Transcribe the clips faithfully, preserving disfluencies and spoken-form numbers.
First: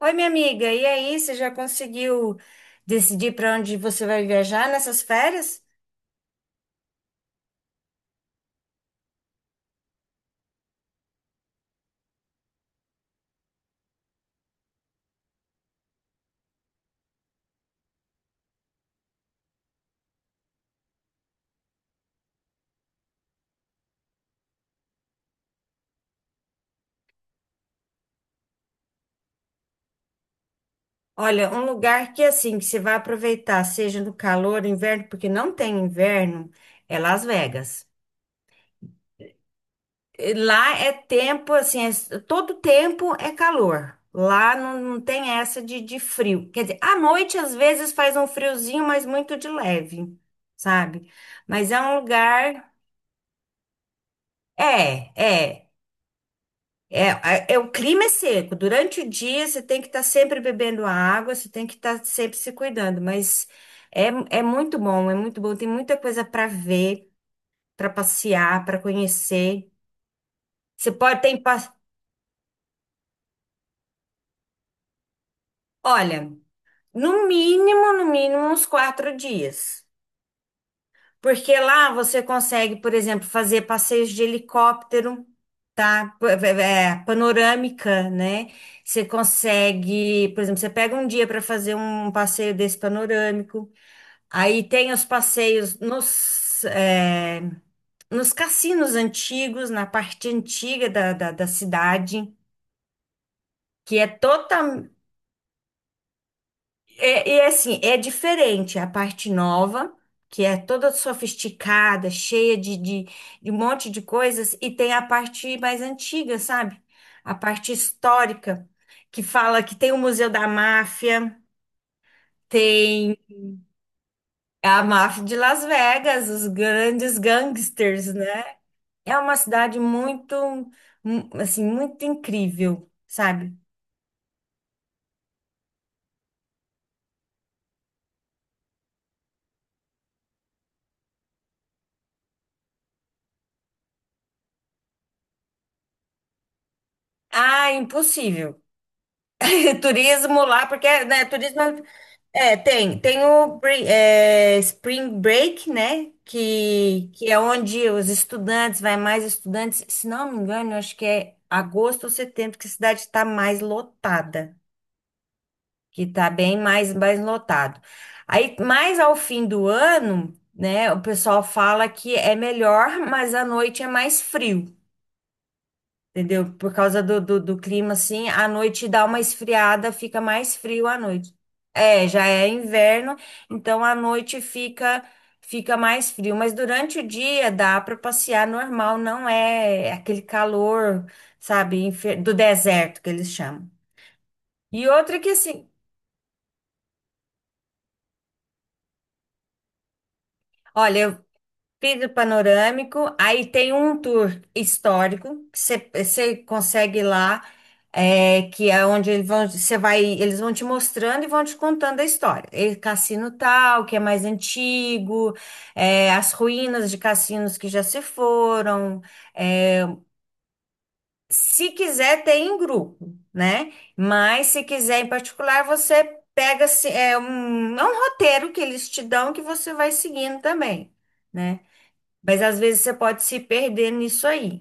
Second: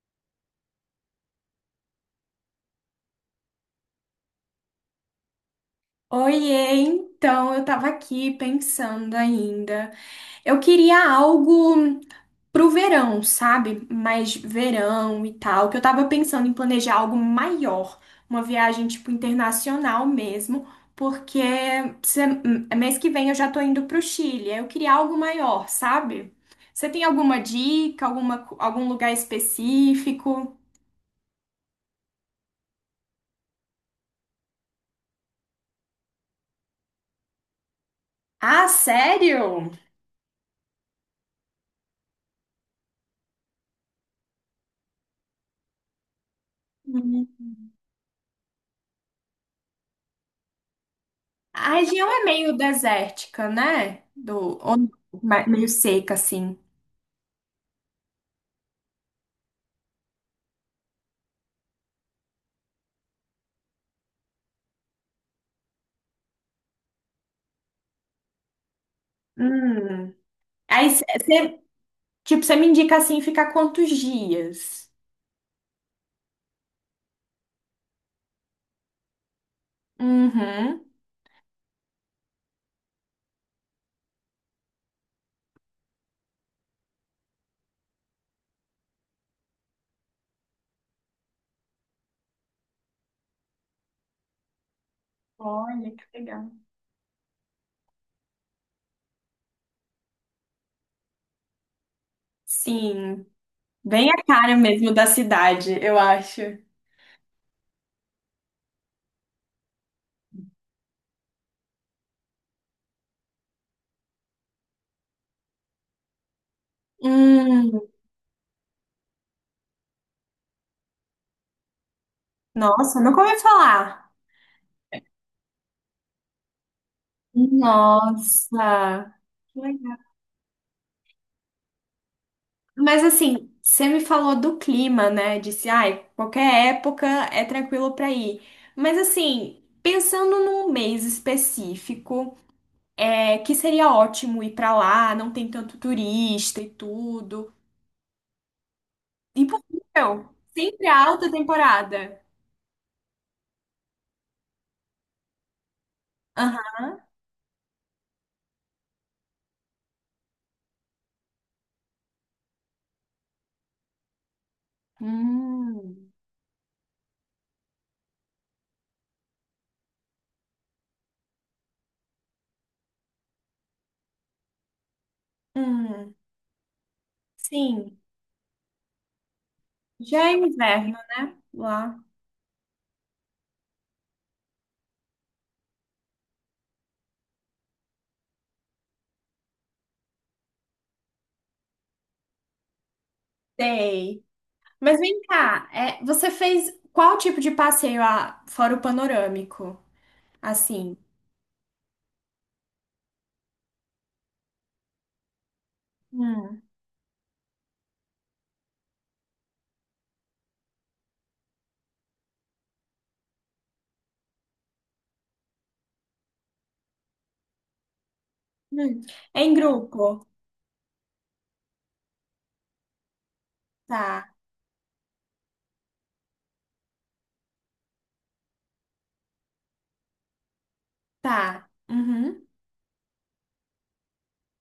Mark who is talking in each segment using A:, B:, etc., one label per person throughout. A: Oi, minha amiga, e aí, você já conseguiu decidir para onde você vai viajar nessas férias?
B: Oiê, então eu tava aqui pensando ainda. Eu queria algo pro verão, sabe? Mais verão e tal, que eu tava pensando em planejar algo maior, uma viagem tipo internacional mesmo, porque se- mês que vem eu já tô indo pro Chile. Eu queria algo maior, sabe? Você tem alguma dica, alguma, co- algum lugar específico?
A: Olha, um lugar que assim, que você vai aproveitar, seja no calor, inverno, porque não tem inverno, é Las Vegas.
B: Ah, sério?
A: E lá é tempo, assim, é- todo tempo é calor. Lá não, não tem essa de, de frio. Quer dizer, à noite às vezes faz um friozinho, mas muito de leve, sabe? Mas
B: A
A: é um
B: região é meio
A: lugar.
B: desértica, né? Do, ou
A: É,
B: ma-
A: é.
B: meio seca, assim.
A: É, a- é, o clima é seco. Durante o dia você tem que estar sempre bebendo água, você tem que estar sempre se cuidando, mas é, é muito bom, é muito bom. Tem muita coisa para ver, para passear, para conhecer.
B: Hum. Aí
A: Você pode ter,
B: você,
A: pa-
B: tipo, você me indica assim ficar quantos dias?
A: olha, no mínimo, no mínimo uns quatro dias.
B: Uhum.
A: Porque lá você consegue, por exemplo, fazer passeios de helicóptero, tá? P- é, é, é, panorâmica, né? Você consegue, por exemplo, você pega um dia para fazer um passeio desse panorâmico. Aí tem os passeios
B: Olha, que legal.
A: nos, é, nos cassinos antigos, na parte antiga da, da, da cidade,
B: Sim,
A: que é
B: bem a cara
A: total.
B: mesmo da cidade, eu acho.
A: É, e é assim, é diferente a parte nova, que é toda sofisticada, cheia de, de, de um monte de coisas, e tem a parte mais antiga, sabe? A parte
B: Hum,
A: histórica, que fala que tem o Museu da Máfia,
B: nossa,
A: tem
B: nunca ouvi falar.
A: a máfia de Las Vegas, os grandes gangsters, né?
B: Nossa,
A: É uma cidade muito, mu- assim, muito incrível,
B: mas assim,
A: sabe?
B: você me falou do clima, né? Disse, ai, qualquer época é tranquilo pra ir. Mas assim, pensando num mês específico, é que seria ótimo ir pra lá, não tem tanto turista e tudo.
A: Ah, impossível.
B: Impossível.
A: Turismo lá,
B: Sempre
A: porque, né,
B: alta
A: turismo é, um,
B: temporada.
A: é, tem, tem o bre- é, Spring Break, né,
B: Aham.
A: que, que é onde os estudantes, vai mais estudantes, se não me engano, eu acho que é agosto ou setembro que a cidade está mais lotada, que
B: Hum,
A: está bem mais, mais lotado. Aí, mais ao fim do ano, né, o pessoal fala que é melhor, mas à noite é mais frio,
B: hum,
A: entendeu? Por causa do, do, do clima,
B: sim.
A: assim, à noite dá uma esfriada, fica
B: Já é
A: mais frio
B: inverno
A: à noite.
B: lá.
A: É, já é inverno, então à noite fica fica mais frio, mas durante o dia dá para passear normal, não é aquele calor, sabe, infer- do deserto que eles chamam.
B: Sei.
A: E
B: Mas
A: outra
B: vem
A: que
B: cá,
A: assim,
B: é, você fez qual tipo de passeio ah, fora o panorâmico? Assim.
A: olha, vidro panorâmico, aí tem um tour histórico que você você
B: Hum,
A: consegue ir lá, é, que é onde eles vão, você vai, eles vão te mostrando e vão te contando a história. E cassino tal, que é mais antigo, é, as ruínas de cassinos que já se foram.
B: hum. Em
A: é,
B: grupo.
A: se quiser, tem em grupo, né?
B: Tá,
A: Mas se quiser em particular, você pega assim, é um, é um roteiro que eles te dão que você vai seguindo também. Né?
B: tá.
A: Mas
B: Uhum.
A: às vezes você pode se perder nisso aí.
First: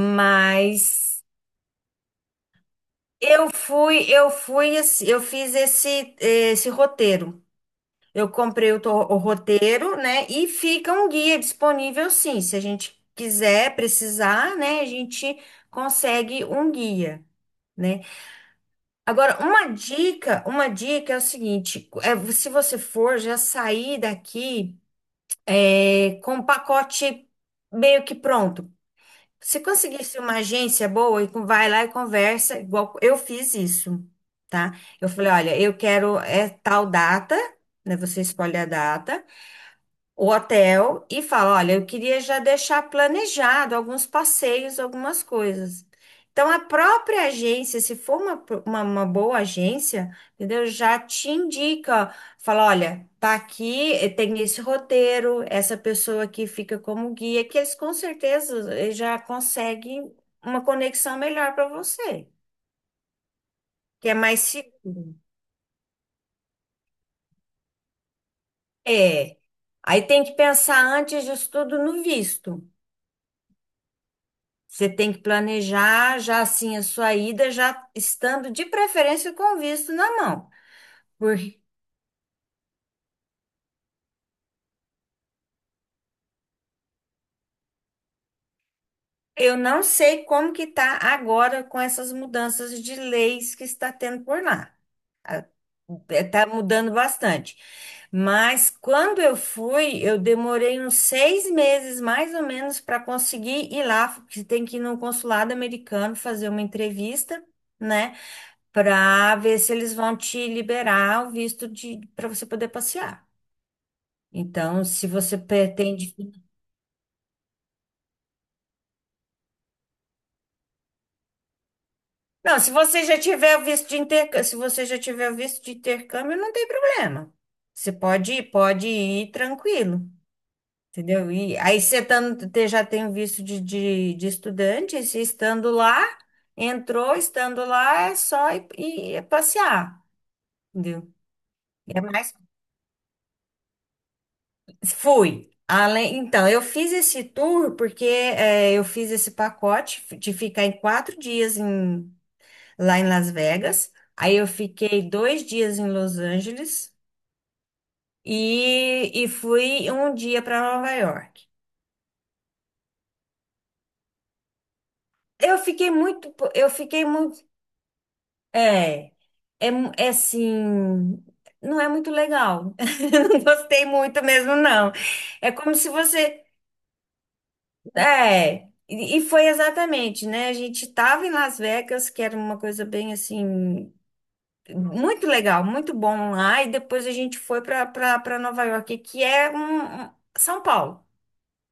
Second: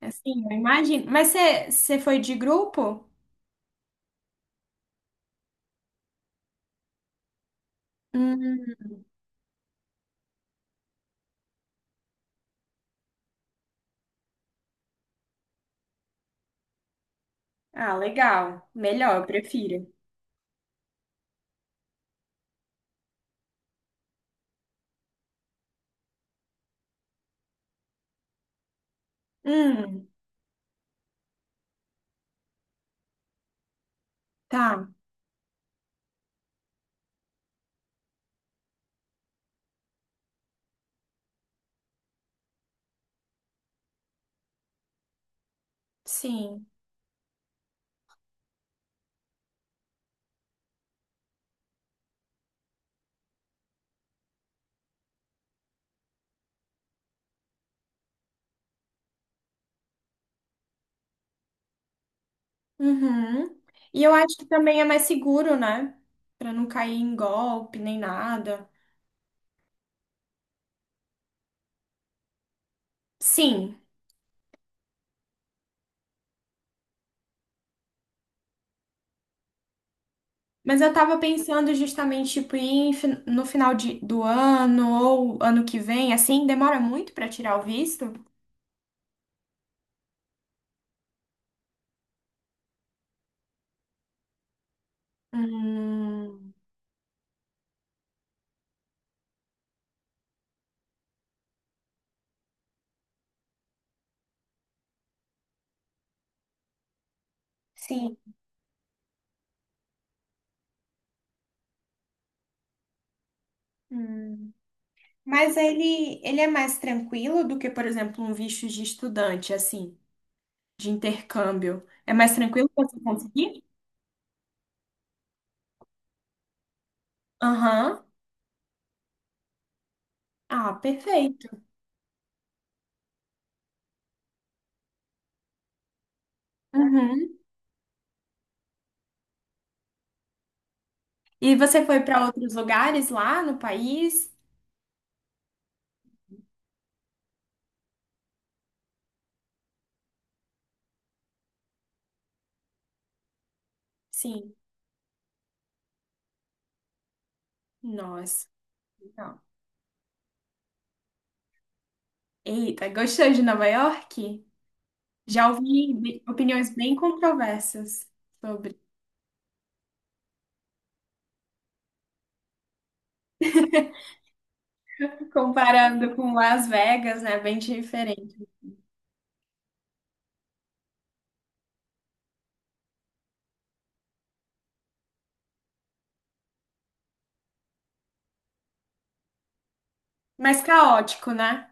B: Assim, eu imagino. Mas você você foi de grupo?
A: eu fui, eu fui, assim, eu fiz esse, esse roteiro. Eu comprei o, to-
B: Hum.
A: o roteiro, né? E fica um guia disponível, sim. Se a gente quiser, precisar, né? A gente consegue um guia,
B: Ah,
A: né?
B: legal. Melhor, eu
A: Agora, uma
B: prefiro.
A: dica, uma dica é o seguinte: é, se você for já sair daqui é, com o pacote meio que pronto. Se
B: Hum,
A: conseguisse uma agência boa, e com- vai lá e conversa, igual eu fiz isso, tá?
B: tá.
A: Eu falei, olha, eu quero é tal data, né? Você escolhe a data, o hotel e fala: olha, eu queria já deixar planejado alguns passeios, algumas coisas. Então, a
B: Sim.
A: própria agência, se for uma, pro- uma, uma boa agência, entendeu? Já te indica, fala: olha, tá aqui, eh, tem esse roteiro, essa pessoa aqui fica como guia, que eles com certeza eh, já conseguem uma conexão melhor para você,
B: Uhum. E
A: que
B: eu
A: é
B: acho
A: mais
B: que também é mais
A: seguro.
B: seguro, né? Pra não cair em golpe nem nada.
A: É. Aí tem que pensar antes disso tudo no visto.
B: Sim.
A: Você tem que planejar já assim a sua ida, já estando de preferência com o visto na mão.
B: Mas eu tava
A: Porque
B: pensando justamente, tipo, ir em fin- no final de, do ano ou ano que vem, assim, demora muito pra tirar o visto?
A: eu não sei como que tá agora com essas mudanças de leis que está tendo por lá. Está
B: Hum.
A: mudando bastante. Mas quando eu fui, eu demorei uns seis meses mais ou menos para conseguir ir lá. Você tem que ir no consulado americano fazer uma entrevista,
B: Sim.
A: né? Para ver se eles vão te liberar o visto de para você poder passear.
B: Hum.
A: Então, se você
B: Mas
A: pretende.
B: ele, ele é mais tranquilo do que, por exemplo, um visto de estudante, assim, de intercâmbio. É mais
A: Não,
B: tranquilo
A: se
B: pra você
A: você já tiver
B: conseguir?
A: o visto de intercâmbio, se você já tiver o visto de intercâmbio, não tem problema. Você
B: Aham.
A: pode ir, pode ir tranquilo,
B: Ah,
A: entendeu?
B: perfeito.
A: E aí você estando- te- já tem o visto de, de, de estudante, e se estando lá, entrou,
B: Uhum.
A: estando lá, é só ir, ir é passear, entendeu?
B: E você foi
A: É
B: para
A: mais.
B: outros lugares lá no país?
A: Fui. Além, então, eu fiz esse tour porque eh, eu fiz esse pacote de ficar em quatro dias lá em Las Vegas. Aí eu
B: Sim.
A: fiquei dois dias em Los Angeles
B: Nossa.
A: e, e
B: Não.
A: fui um dia para Nova York.
B: Eita, gostou de Nova York? Já
A: Eu fiquei
B: ouvi be-
A: muito, po- eu
B: opiniões bem
A: fiquei muito,
B: controversas sobre.
A: é, é, mu- é assim, não é muito legal. Não gostei muito mesmo, não. É como se
B: Comparando com
A: você,
B: Las Vegas, né? Bem diferente.
A: é, e e foi exatamente, né? A gente estava em Las Vegas, que era uma coisa bem assim. Muito legal, muito bom lá. E depois a gente foi para para Nova York, que é um, um- São
B: Mas
A: Paulo.
B: caótico, né?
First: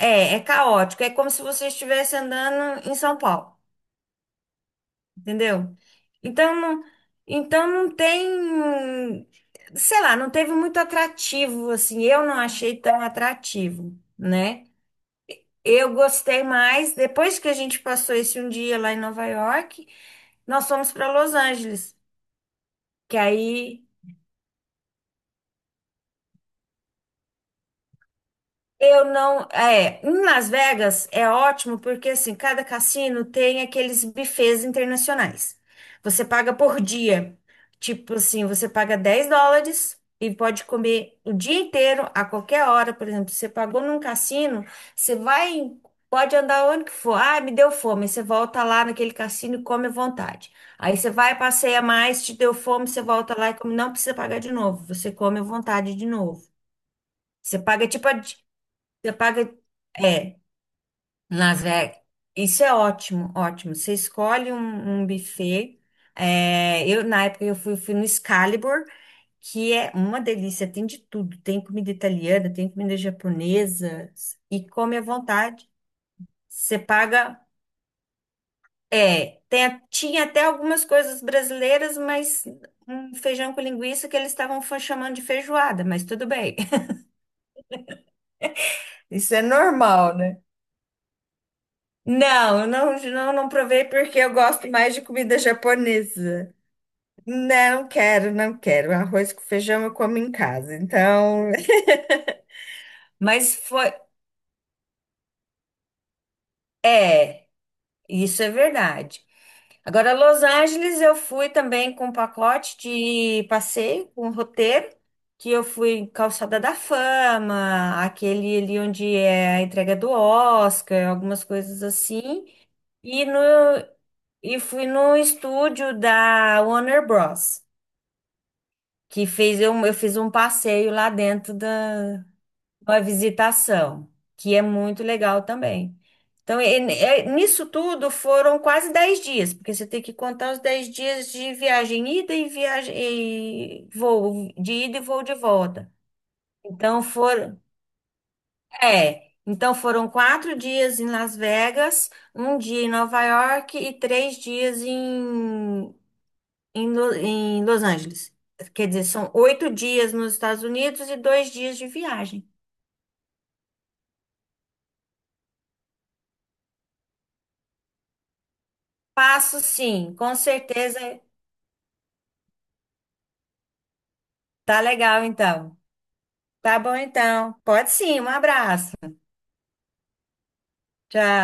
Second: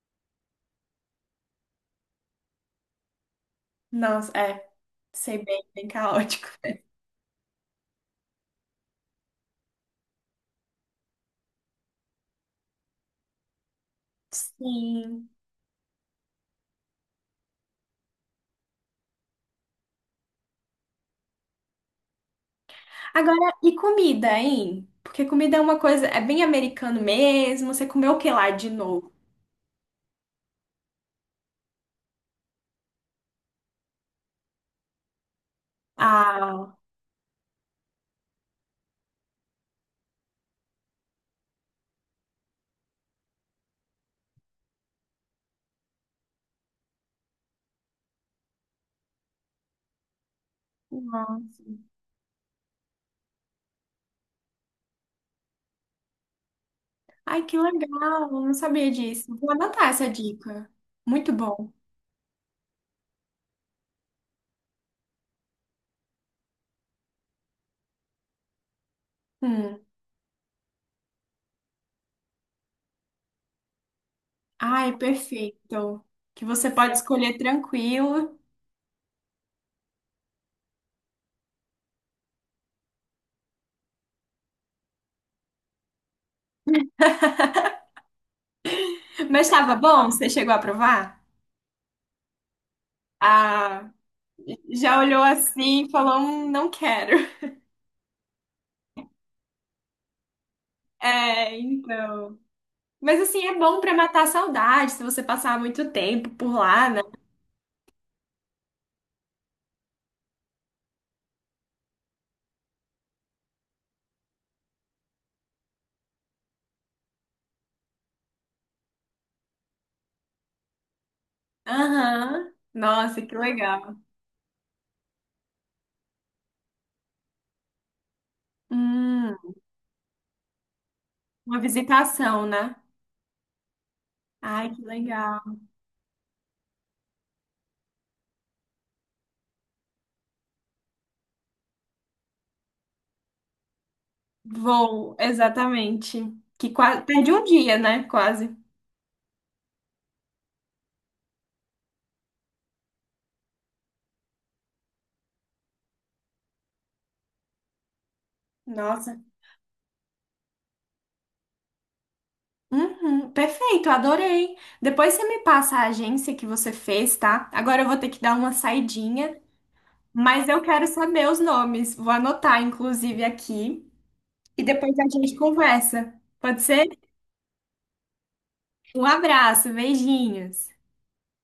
A: É, é caótico. É como se você estivesse andando em São Paulo,
B: Nossa, é. Sei bem,
A: entendeu?
B: bem caótico.
A: Então não, então não tem, sei lá, não teve muito atrativo, assim. Eu não achei tão atrativo, né?
B: Sim.
A: Eu gostei mais. Depois que a gente passou esse um dia lá em Nova York, nós fomos para Los Angeles, que
B: Agora, e
A: aí
B: comida, hein? Porque comida é uma coisa, é bem americano mesmo. Você comeu o que lá de
A: Eu
B: novo?
A: não. É, em Las Vegas é ótimo porque assim, cada cassino tem aqueles buffets internacionais. Você paga
B: Ah,
A: por dia. Tipo assim, você paga dez dólares e pode comer o dia inteiro, a qualquer hora. Por exemplo, você pagou num cassino, você vai, pode andar onde que for. Ah, me deu fome. Você volta lá naquele cassino e come à vontade. Aí você vai,
B: nossa.
A: passeia mais, te deu fome, você volta lá e come. Não precisa pagar de novo. Você come à vontade de novo.
B: Ai, que
A: Você paga tipo a,
B: legal, eu não
A: Você
B: sabia disso. Vou
A: paga.
B: anotar essa
A: É,
B: dica. Muito
A: Las
B: bom.
A: Vegas. Isso é ótimo, ótimo. Você escolhe um, um buffet. É, eu, na época, eu fui, fui no Excalibur, que
B: Hum.
A: é uma delícia, tem de tudo. Tem comida italiana, tem comida japonesa, e
B: Ai,
A: come à vontade.
B: perfeito. Que você
A: Você
B: pode escolher
A: paga.
B: tranquilo.
A: É, tem a- tinha até algumas coisas brasileiras, mas um feijão com linguiça que eles estavam fa- chamando de feijoada, mas tudo bem. Isso é
B: Mas estava bom?
A: normal,
B: Você
A: né?
B: chegou a provar?
A: Não, eu não, não, não provei
B: Ah,
A: porque eu gosto mais
B: já
A: de
B: olhou
A: comida
B: assim e falou, hum,
A: japonesa.
B: não quero.
A: Não quero, não quero. Arroz com feijão eu como em casa. Então,
B: É, então. Mas assim,
A: mas
B: é bom
A: foi,
B: pra matar a saudade, se você passar muito tempo por lá, né?
A: é, isso é verdade. Agora, Los Angeles eu fui também com um pacote de passeio, com um roteiro, que eu fui em Calçada da Fama, aquele ali onde é a entrega do Oscar, algumas coisas assim.
B: Aham. Nossa,
A: E
B: que
A: no
B: legal.
A: E fui no estúdio da Warner Bros. Que
B: Hum,
A: fez eu, eu fiz um passeio lá dentro
B: uma
A: da
B: visitação, né?
A: uma visitação, que é
B: Ai, que
A: muito
B: legal.
A: legal também. Então, e- e- nisso tudo foram quase dez dias, porque você tem que contar os dez dias de viagem ida e viagem e voo de ida e
B: Vou,
A: voo de volta.
B: exatamente. Que quase
A: Então
B: perde um
A: foram,
B: dia, né? Quase.
A: é, então foram quatro dias em Las Vegas, um dia em Nova York e três dias em em, Lo- em Los Angeles. Quer dizer,
B: Nossa.
A: são oito dias nos Estados Unidos e dois dias de viagem.
B: Uhum, perfeito, adorei. Depois você me passa a agência que você fez, tá? Agora eu vou ter que dar uma saidinha,
A: Passo sim, com
B: mas eu quero
A: certeza.
B: saber os nomes. Vou anotar, inclusive, aqui. E
A: Tá
B: depois a
A: legal,
B: gente
A: então.
B: conversa. Pode
A: Tá
B: ser?
A: bom, então. Pode sim, um abraço.
B: Um abraço, beijinhos.
A: Tchau.